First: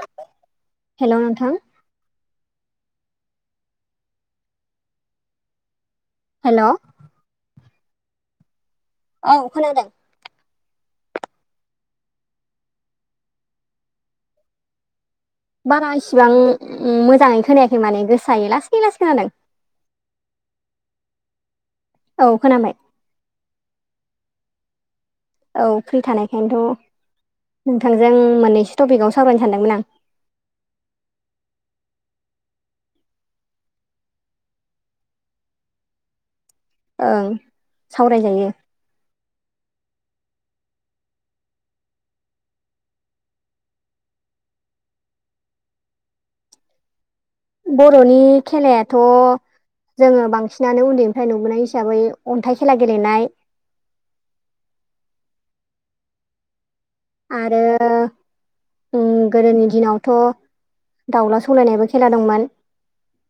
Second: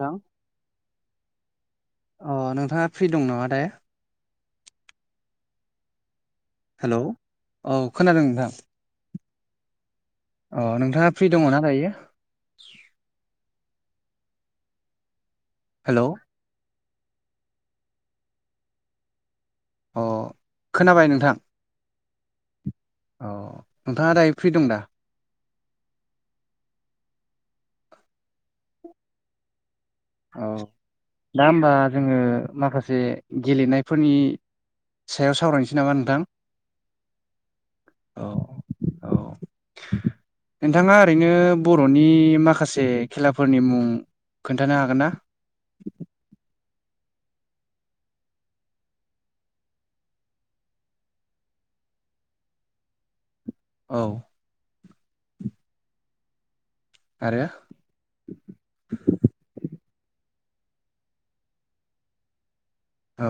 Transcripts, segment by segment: नोंथां हेलौ नोंथां अ नोंथाङा फ्रि दं नामा थाय [unintelligible] हेल' औ खोनादों नोंथां औ खोनादों अ नोंथाङा फ्रि दङना दायो बारा हेलौ इसिबां मोजाङैनो खोनायाखै माने गोसायो लासै लासै खोनादों अ खोनाबाय नोंथां औ खोनाबाय औ नोंथाङा दायो फ्रि दं दा औ फ्रि थानायखायनोथ' नोंथांजों मोननैसो टपिकआव सावरायनो सानदोंमोन आं औ दा होमबा जोङो माखासे गेलेनायफोरनि सायाव सावरायनोसै नामा नोंथां ओं औ सावरायजायो औ नोंथाङा ओरैनो बर'नि माखासे खेलाफोरनि मुं खोन्थानो हागोन ना बर'नि खेलायाथ' जोङो बांसिनानो उन्दैनिफ्राय नुबोनाय हिसाबै अन्थाइ खेला गेलेनाय औ आरो गोदोनि दिनावथ' दाउला सौलायनायाबो खेला दंमोन औ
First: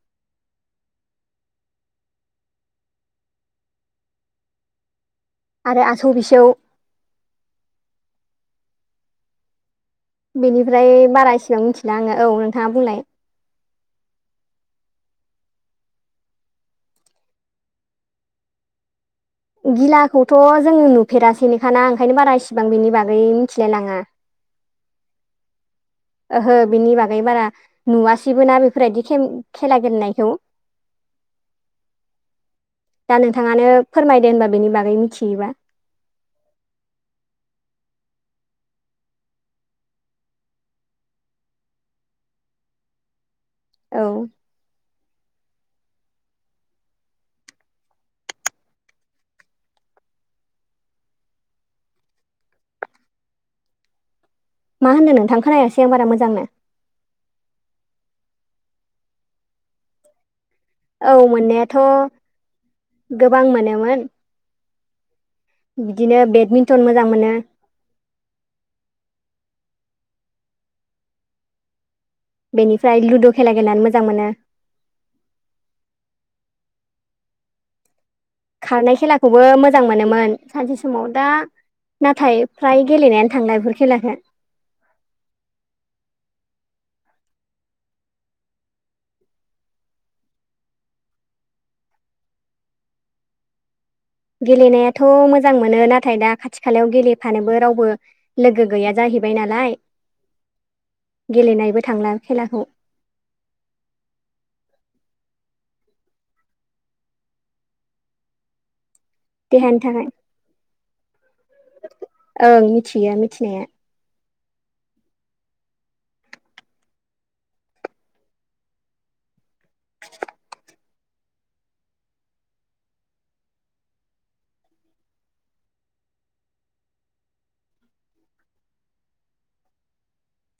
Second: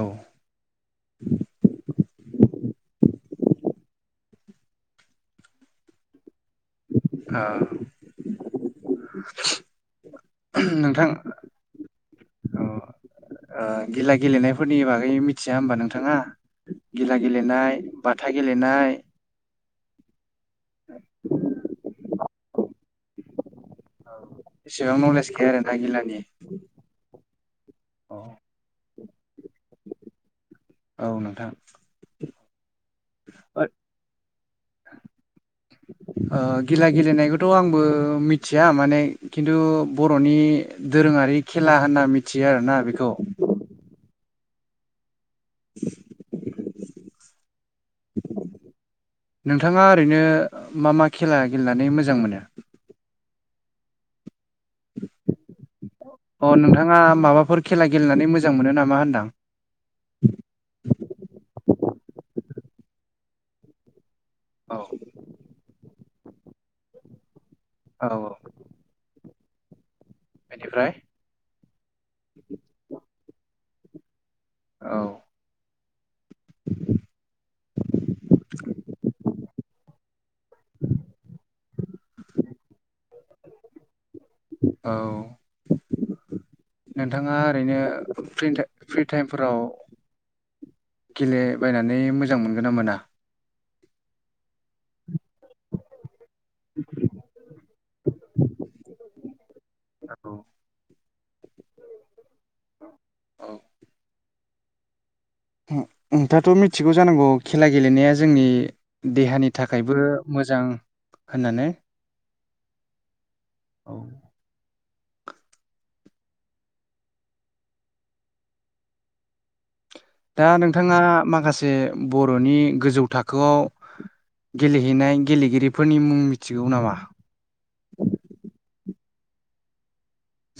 आरो आसौ बिसौ औ बेनिफ्राय बारा एसेबां मिथिला आङो औ अ नोंथाङा बुंलाय ओ गिला गेलेनायफोरनि बागै मिथिया होमबा नोंथाङा गिला गेलेनाय बाथा गेलेनाय गिलाखौथ' जोङो नुफेरासैनिखाना ओंखायनो बारा इसिबां बेनि बागै। मिथिलाय लाङा औ बेसेबां न'लेज गैया आरो ओहो बेनि बागै बारा औ नुवासैबो ना बेफोरबायदि खेला गेलेनायखौ औ नोंथां दा ओ नोंथाङानो फोरमायदो होनबा बेनि बागै मिथियोबा। ओ गिला गेलेनायखौथ' आंबो मिथिया माने खिन्थु बर'नि दोरोङारि खेला होनना मिथियो आरोना बेखौ। औ [inaudible] नोंथाङा ओरैनो मा मा खेला गेलेनानै मोजां मोनो मा होनदों नोंथां खोनायासै आं बारा मोजांनो अ नोंथाङा माबाफोर खेला गेलेनानै मोजां मोनो नामा होनदां। औ मोननायाथ' गोबां मोनोमोन। औ। बिदिनो बेटमिन्टन मोजां मोनो। औ औ। बेनिफ्राय बेनिफ्राय लुद' खेला गेलेनानै मोजां मोनो। औ। [inaudible] खौबो मोजां मोनोमोन सानसे समाव दा नाथाय फ्राय गेलेनायानो थांला बेफोर खेलाखौ। औ। नोंथाङा ओरैनो फ्रि टाइमफोराव गेलेबायनानै मोजां मोनगोन ना मोना? गेलेनायाथ' थ' मोजां मोनो नाथाय दा खाथि खालायाव गेलेफानोबो रावबो लोगो गैया जाहैबाय नालाय नंगौ गेलेनायबो थांला खेलाखौ औ नोंथाङाथ' मिथिगौ जानांगौ खेला गेलेनाया जोंनि देहानि थाखायबो मोजां होननानै ओं मिथियो मिथिनाया दा नोंथाङा माखासे बर'नि गोजौ थाखोआव गेलेहैनाय गेलेगिरिफोरनि मुं मिथिगौ नामा?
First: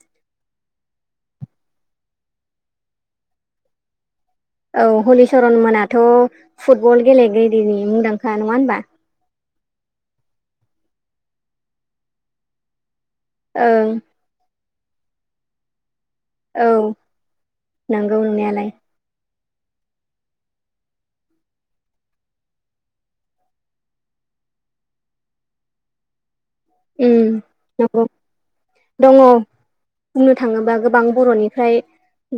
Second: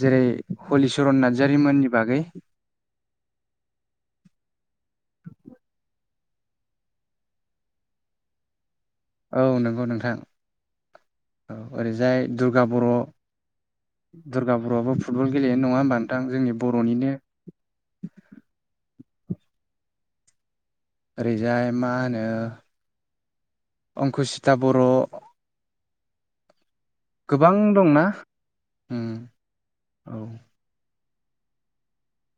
जेरै हलिचरन नार्जारिमोननि बागै औ हलिचरन मोनाथ' फुटबल गेलेगिरिनि मुंदांखा नङा होनबा औ नंगौ नोंथां औ ओरैजाय दुर्गा बर' ओं दुर्गा बर'आबो फुटबल गेलेयो नङा होमबा नोंथां जोंनि औ बर'निनो नंगौ नंनायालाय ओरैजाय मा होनो। अंकुसिता बर' ओम गोबां दंना नंगौ उम दङ औ बुंनो थाङोबा गोबां। बर'निफ्राय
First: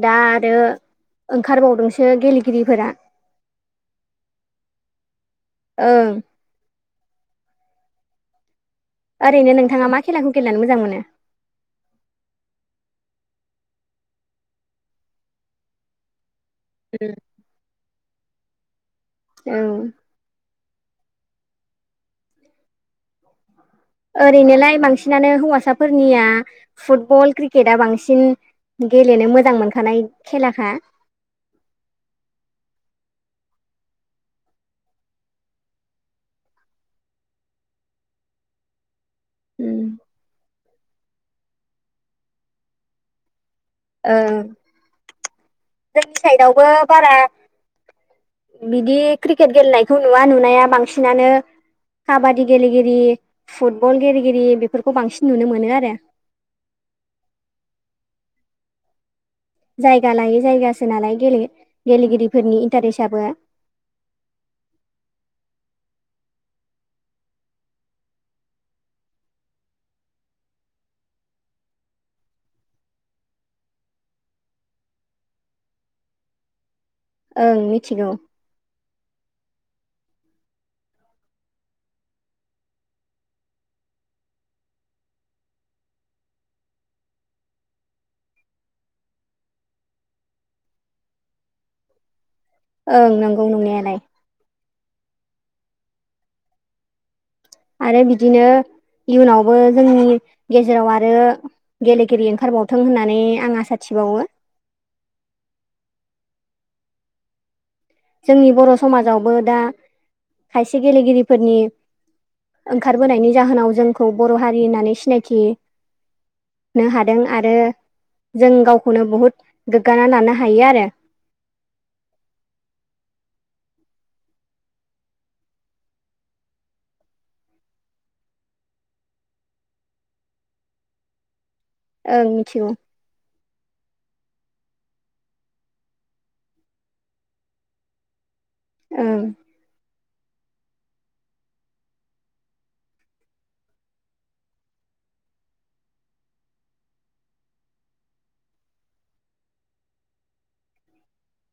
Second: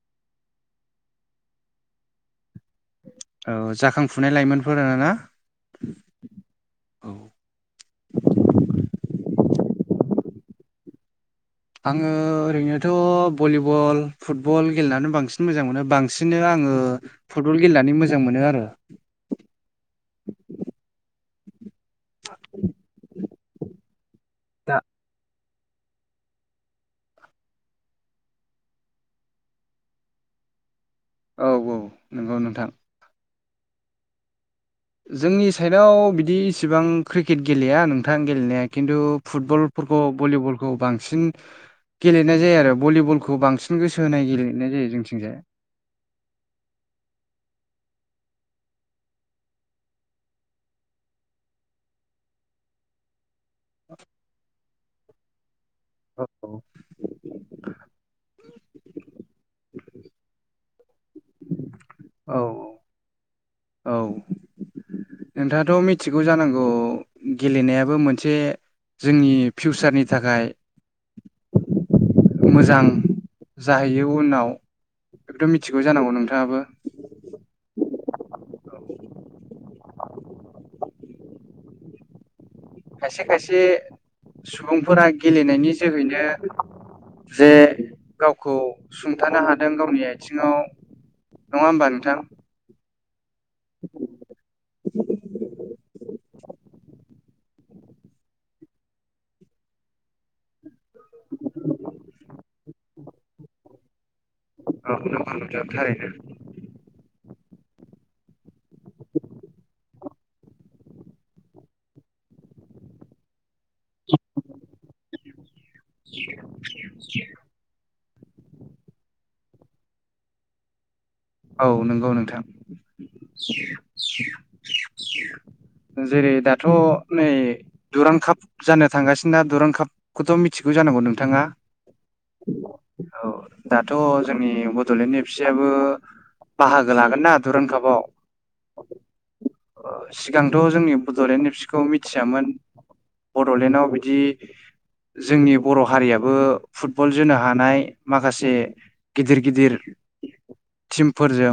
दा आरो ओंखारबावदोंसो गेलेगि औ जाखांफुनाय लाइमोनफोर ना। ओं औ। ओरैनो नोंथाङा मा खेलाखौ गेलेनानै मोजां मोनो। आङो ओरैनोथ' भलिबल फुटबल गेलेनानै बांसिन मोजां मोनो बांसिन। बिदिनो आङो उम फुटबल गेलेनानै मोजां मोनो आरो। औ [inaudible] दा ओरैनोलाय बांसिनानो हौवासाफोरनिया फुटबल क्रिकेटआ बांसिन गेलेनो मोजां मोनखानाय खेलाखा औ औ नंगौ नोंथां जोंनि साइडआव बिदि इसिबां क्रिकेट गेलेया नोंथां गेलेनाया खिन्थु फुटबल उम फोर भलिबलखौ बांसिन गेलेनाय जायो आरो भलिबलखौ बांसिन गोसो ओ होनाय गेलेनाय जायो जोंथिंजाय जोंनि साइदआवबो बारा बिदि क्रिकेट गेलेनायखौ नुवा नुनाया बांसिनानो काबादि गेलेगिरि फुटबल गेलेगिरि बेफोरखौ बांसिन नुनो मोनो आरो। औ औ जायगा लायै जायगासो नालाय औ गेलेगिरिफोरनि इन्टारेस्टआबो औ नोंथाङाथ' मिथिगौ जानांगौ गेलेनायाबो मोनसे जोंनि फिउसारनि थाखाय मोजां जाहैयो उनाव बेखौथ' मिथिगौ जानांगौ नोंथाङाबो ओं मिथिगौ खायसे खायसे सुबुंफोरा गेलेनायनि जोहैनो जे गावखौ सुंथानो हादों गावनि आथिङाव नङा होमबा नोंथां? ओं नंगौ नंनायालाय [inaudible] आरो बिदिनो इयुनावबो जोंनि गेजेराव आरो आरो गेलेगिरि ओंखारबावथों होननानै आं आसा थिबावो थारैनो जोंनि बर' समाजावबो दा खायसे गेलेगिरिफोरनि ओंखारबोनायनि जाहोनाव जोंखौ बर' हारि होननानै सिनायथि नो हादों आरो जों गावखौनो बहुद गोग्गाना लानो हायो आरो। औ नंगौ नोंथां [inaudible] जेरै दाथ' नै दुरां काप जानो थांगासिनो दा दुरां कापखौथ' मिथिगौ। जानांगौ नोंथाङा ओं मिथिगौ औ दाथ' जोंनि बड'लेण्ड एबसुयाबो बाहागो लागोनना दुरुं कापाव औ सिगांथ' जोंनि बड'लेण्ड एबसुखौ मिथियामोन। बड'लेण्डआव बिदि जोंनि बर' हारियाबो फुटबल जोनो हानाय माखासे गिदिर गिदिर [inaudible] टिमफोरजों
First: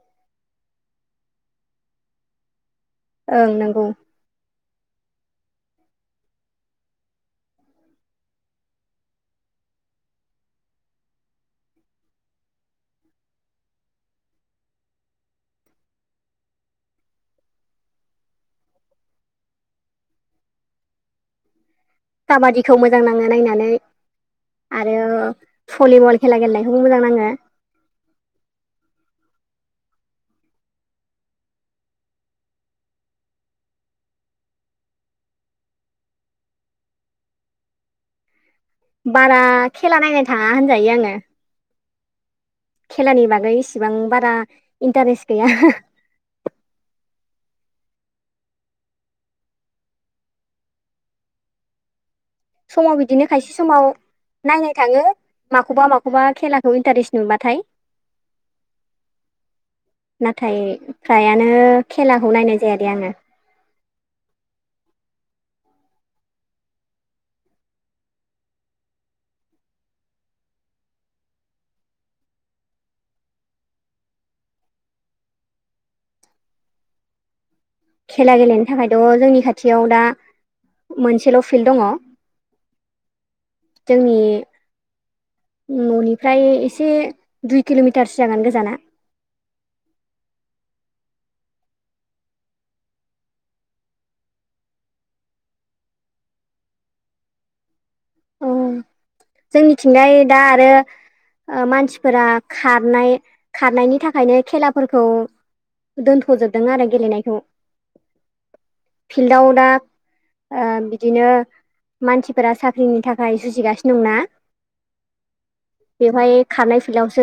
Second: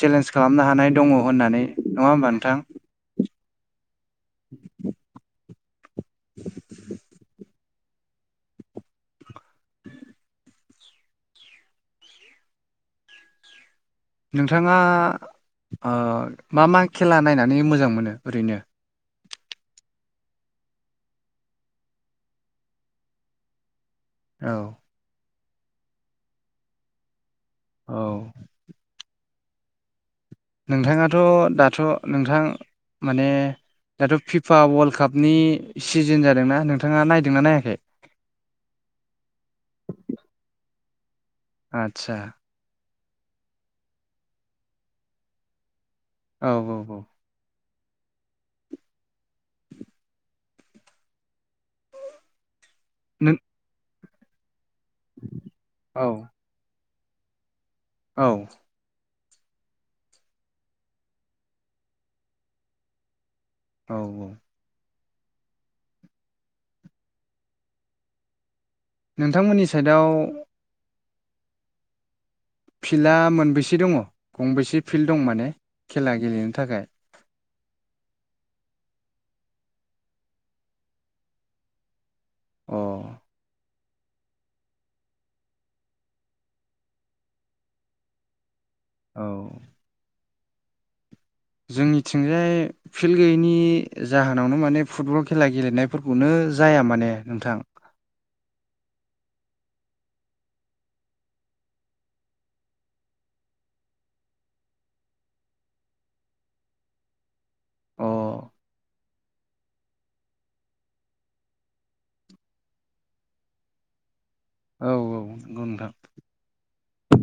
चेलेन्ज खालामनो हानाय दङ होननानै नङा होमबा नोंथां? ओं नंगौ [inaudible] [inaudible] नोंथाङा मा मा खेला नायनानै मोजां मोनो ओरैनो काबादिखौ मोजां नाङो नायनानै औ आरो भलिबल खेला गेलेनायखौबो मोजां नाङो। औ नोंथाङाथ' दाथ' नोंथां माने दाथ' फिफा वर्ल्ड कापनि सिजोन जादोंना नोंथाङा नायदोंना नायाखै? बारा खेला नायनाय थाङा होनजायो आङो। आदसा खेलानि बागै इसिबां बारा इन्टारेस्ट गैया औ औ औ समाव बिदिनो नों खायसे समाव नायनाय थाङो माखौबा औ माखौबा खेलाखौ इन्टारेस्ट नुबाथाय औ नाथाय फ्रायानो खेलाखौ नायनाय जायादे आङो औ नोंथांमोननि साइडआव फिल्डआ मोनबेसे दङ गंबेसे फिल्ड दं माने खेला गेलेनो थाखाय खेला गेलेनो थाखायथ' जोंनि खाथियाव दा मोनसेल' फिल्ड दङ औ जोंनि न'निफ्राय एसे दुइ किल'मिटारसो जागोन गोजाना औ जोंनिथिंजाय फिल्ड गैयैनि जाहोनावनो माने फुटबल खेला गेलेनायफोरखौनो जाया माने नोंथां औ जोंनिथिंजाय दा आरो मानसिफोरा खारनाय खारनायनि थाखायनो खेलाफोरखौ दोनथ'जोबदों आरो गेलेनायखौ अ फिल्डआव दा बिदिनो मानसिफोरा साख्रि ख्रिनि थाखाय जुजिगासिनो दंना औ औ नंगौ नोंथां फिल्डावसो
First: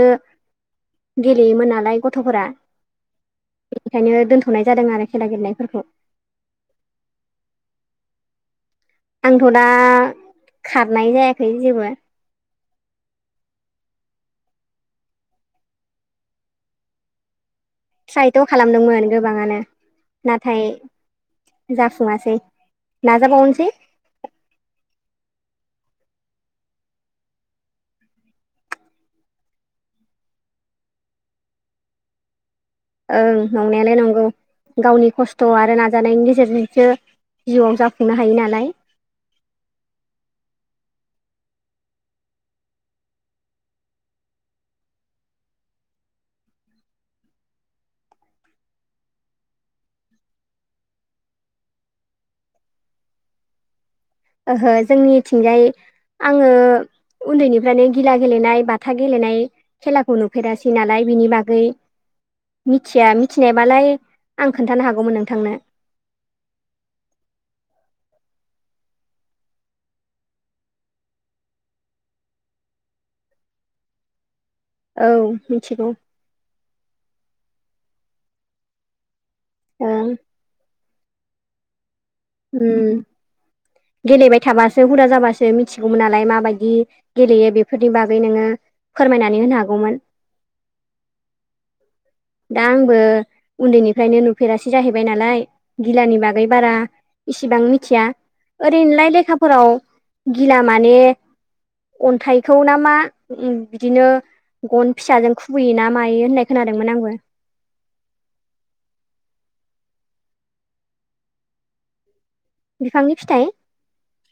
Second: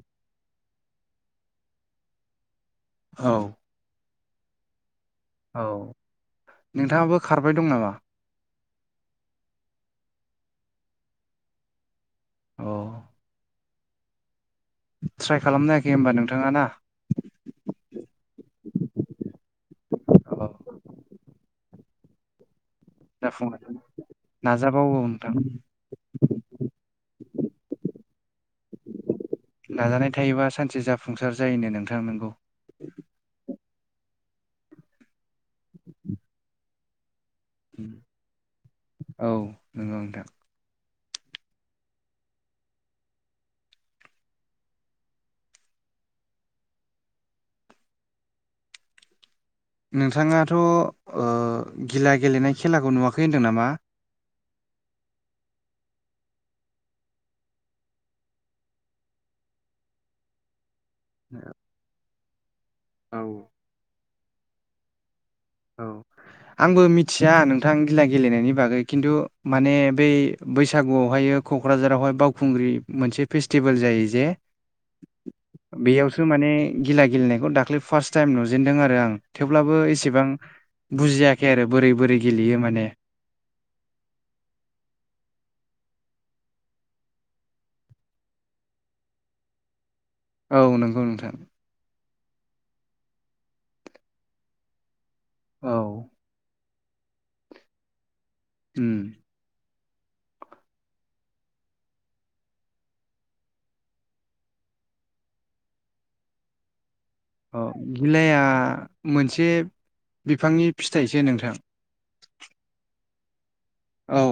गेलेयोमोन नालाय गथ'फोरा औ बेनिखायनो दोनथ'नाय जादों आरो खेला औ गेलेनायफोरखौ नोंथाङाबो खारबाय दं नामा? आंथ' दा खारनाय जायाखै जेबो अ ट्राइ खालामनाखै होनबा नोंथाङा ना? ट्रायथ' खालामदोंमोन गोबाङानो औ नाथाय जाफुङासै। जाफु नाजाबावनोसै नाजाबावो नोंथां [inaudible] नाजानाय थायोबा सानसे जाफुंसार जायोनो नोंथां नोंगौ। ओं नंनायालाय नंगौ गावनि खस्थ' आरो नाजानायनि गेजेरजोंसो जिउआव जाफुंनो हायो नालाय। औ नंगौ नोंथां नोंथाङाथ' ओ गिला गेलेनाय खेलाखौ नुवाखै होनदों नामा? ओहो जोंनिथिंजाय आङो उन्दैनिफ्रायनो गिला गेलेनाय, बाथा गेलेनाय खेलाखौ नुफेरासै नालाय बिनि बागै मिथिया औ मिथिनायबालाय आं खोन्थानो हागौमोन नों औ आंबो मिथिया नोंथां गिला गेलेनायनि बागै खिन्थु माने बे बैसागुआवहाय क'क्राझारावहाय बावखुंग्रि मोनसे फेस्टिभेल जायो जे औ मिथिगौ बेयावसो माने गिला गेलेनायखौ दाख्लै फार्स्ट टाइम नुजेनदों आरो आं थेवब्लाबो ओं एसेबां बुजियाखै आरो बोरै बोरै गेलेयो माने उम गेलेबाय थाबासो हुदा जाबा सो मिथिगौमोन नालाय माबायदि गेलेयो बेफोरनि बागै नोङो फोरमायनानै होनो हागौमोन। औ नंगौ नोंथां दा आंबो उन्दैनिफ्रायनो नुफेरासै जाहैबाय नालाय औ गिलानि बागै बारा इसिबां मिथिया उम ओरैनोलाय लेखाफोराव गिला माने अन्थाइखौ ना मा बिदिनो गन फिसाजों खुबैयोना मायो होननाय खोनादोंमोन आंबो। औ बिलाइआ मोनसे बिफांनि फिथाइसो नोंथां‌। बिफांनि फिथाइ औ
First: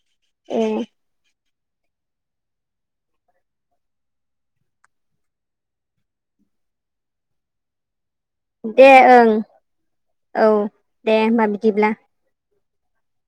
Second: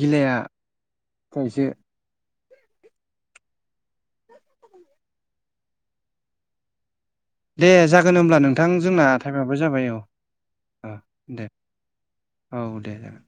गिलाया ए खायसे दे जा गोन होमब्ला नोंथां दे जोंना ओं टाइमआबो जाबाय औ होमबा दे। बिदिब्ला औ दे जागोन।